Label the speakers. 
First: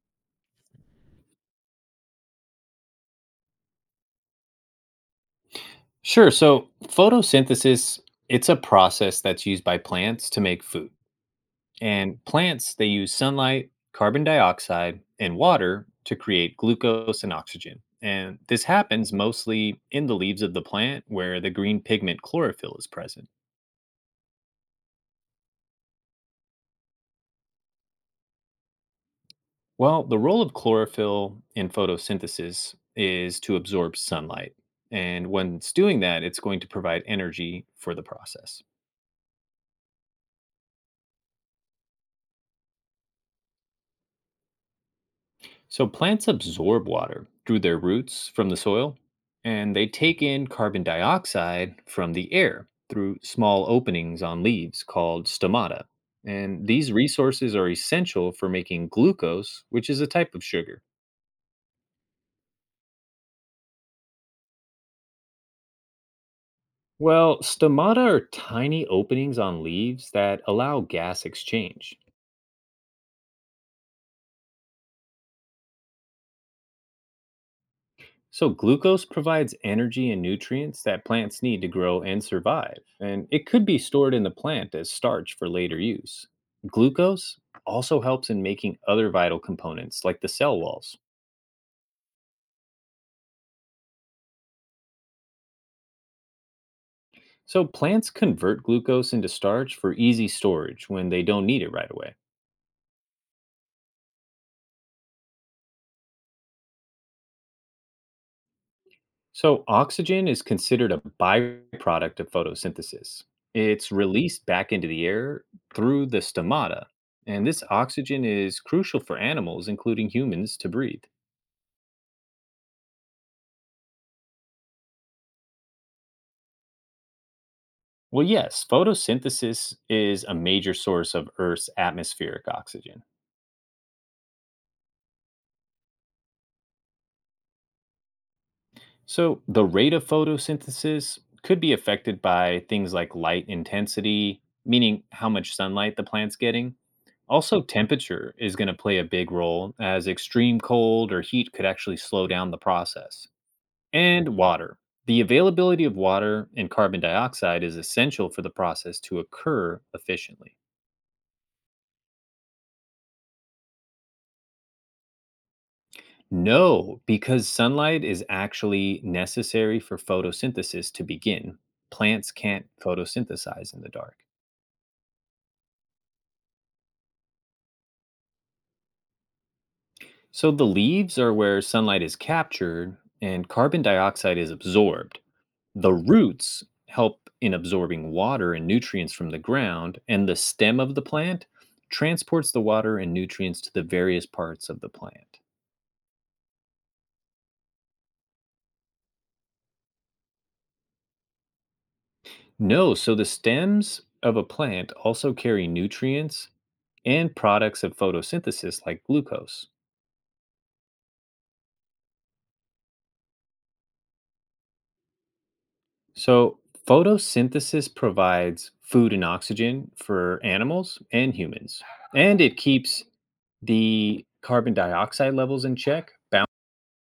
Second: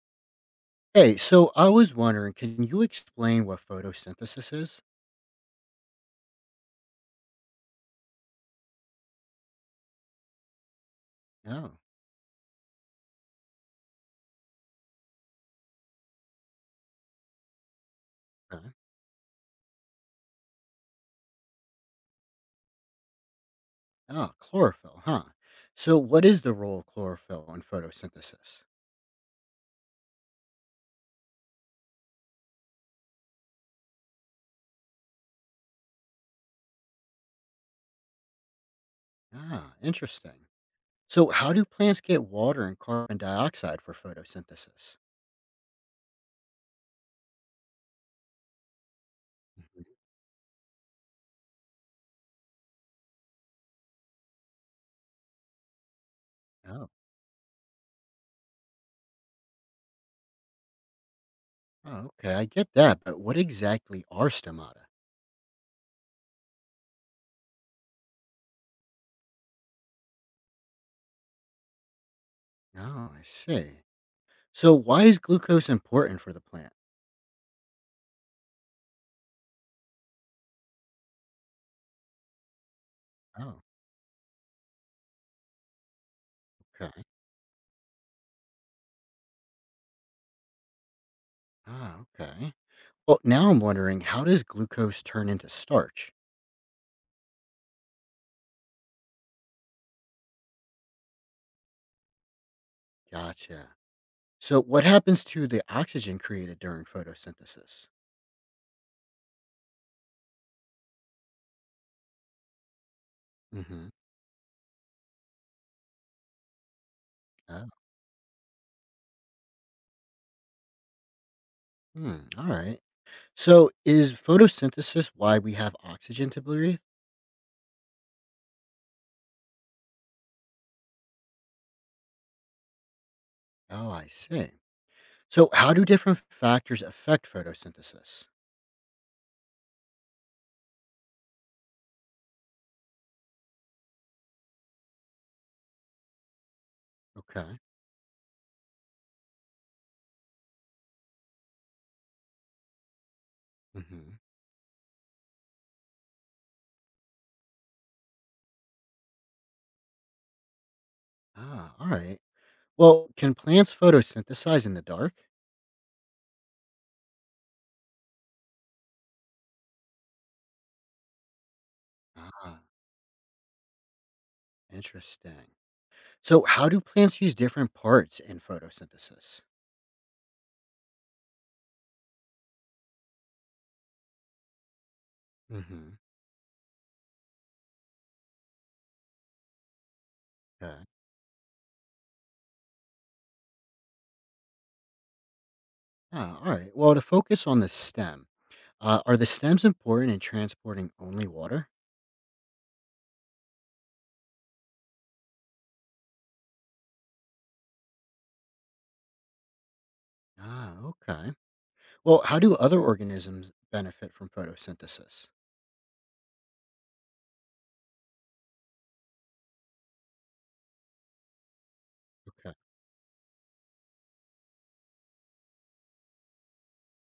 Speaker 1: Hey, so I was wondering, can you explain what photosynthesis is?
Speaker 2: Sure. So photosynthesis, it's a process that's used by plants to make food.
Speaker 1: Oh,
Speaker 2: And plants, they use sunlight, carbon dioxide, and water to create glucose and oxygen. And this
Speaker 1: okay.
Speaker 2: happens mostly in the leaves of the plant where the green pigment chlorophyll is present.
Speaker 1: Oh, chlorophyll, huh? So, what is the role of chlorophyll in photosynthesis?
Speaker 2: Well, the role of chlorophyll in photosynthesis is to absorb sunlight. And when it's doing that, it's going to provide energy for the process.
Speaker 1: Ah, interesting. So, how do plants get water and carbon dioxide for photosynthesis?
Speaker 2: So plants absorb water through their roots from the soil, and
Speaker 1: Mhm.
Speaker 2: they take in carbon dioxide from the air through small openings on leaves called stomata. And
Speaker 1: Oh,
Speaker 2: these resources are essential for making glucose, which is a type of sugar.
Speaker 1: oh, okay, I get that, but what exactly are stomata?
Speaker 2: Well, stomata are tiny openings on leaves that allow gas exchange.
Speaker 1: Oh, I see. So, why is glucose important for the plant?
Speaker 2: So, glucose provides energy and nutrients that plants need to grow and survive, and it
Speaker 1: Oh,
Speaker 2: could be stored in the plant as starch for later use.
Speaker 1: okay.
Speaker 2: Glucose also helps in making other vital components like the cell walls.
Speaker 1: Ah, okay. Well, now I'm wondering, how does glucose turn into starch?
Speaker 2: So, plants convert glucose into starch for easy storage when they don't need it right away.
Speaker 1: Gotcha. So what happens to the oxygen created during photosynthesis?
Speaker 2: So, oxygen is considered a byproduct of photosynthesis.
Speaker 1: Hmm.
Speaker 2: It's released back into the air through the stomata, and this
Speaker 1: Oh,
Speaker 2: oxygen is crucial for animals, including humans, to breathe.
Speaker 1: hmm, all right. So is photosynthesis why we have oxygen to breathe?
Speaker 2: Well, yes, photosynthesis is a major source of Earth's atmospheric oxygen.
Speaker 1: Oh, I see. So how do different factors affect photosynthesis?
Speaker 2: So, the rate of photosynthesis could be affected by things like light intensity, meaning how much sunlight the plant's getting.
Speaker 1: Okay.
Speaker 2: Also, temperature is going to play a big role, as extreme cold or heat could actually slow down the process.
Speaker 1: Hmm.
Speaker 2: And water. The availability of water and carbon dioxide is essential for the process to occur efficiently.
Speaker 1: Ah, all right. Well, can plants photosynthesize in the dark?
Speaker 2: No, because sunlight is actually necessary for photosynthesis to begin. Plants
Speaker 1: Ah,
Speaker 2: can't photosynthesize in the dark.
Speaker 1: interesting. So how do plants use different parts in photosynthesis?
Speaker 2: So the leaves are where sunlight is captured and carbon dioxide is absorbed. The
Speaker 1: Hmm.
Speaker 2: roots help in absorbing water and nutrients from the ground, and the stem
Speaker 1: Okay.
Speaker 2: of the plant transports the water and nutrients to the various parts of the plant.
Speaker 1: Ah, all right. Well, to focus on the stem, are the stems important in transporting only water?
Speaker 2: No, so the stems of a plant also carry nutrients and products of photosynthesis like glucose.
Speaker 1: Ah, okay. Well, how do other organisms benefit from photosynthesis?
Speaker 2: So, photosynthesis provides food and oxygen for animals and humans, and
Speaker 1: Okay.
Speaker 2: it keeps the carbon dioxide levels in check,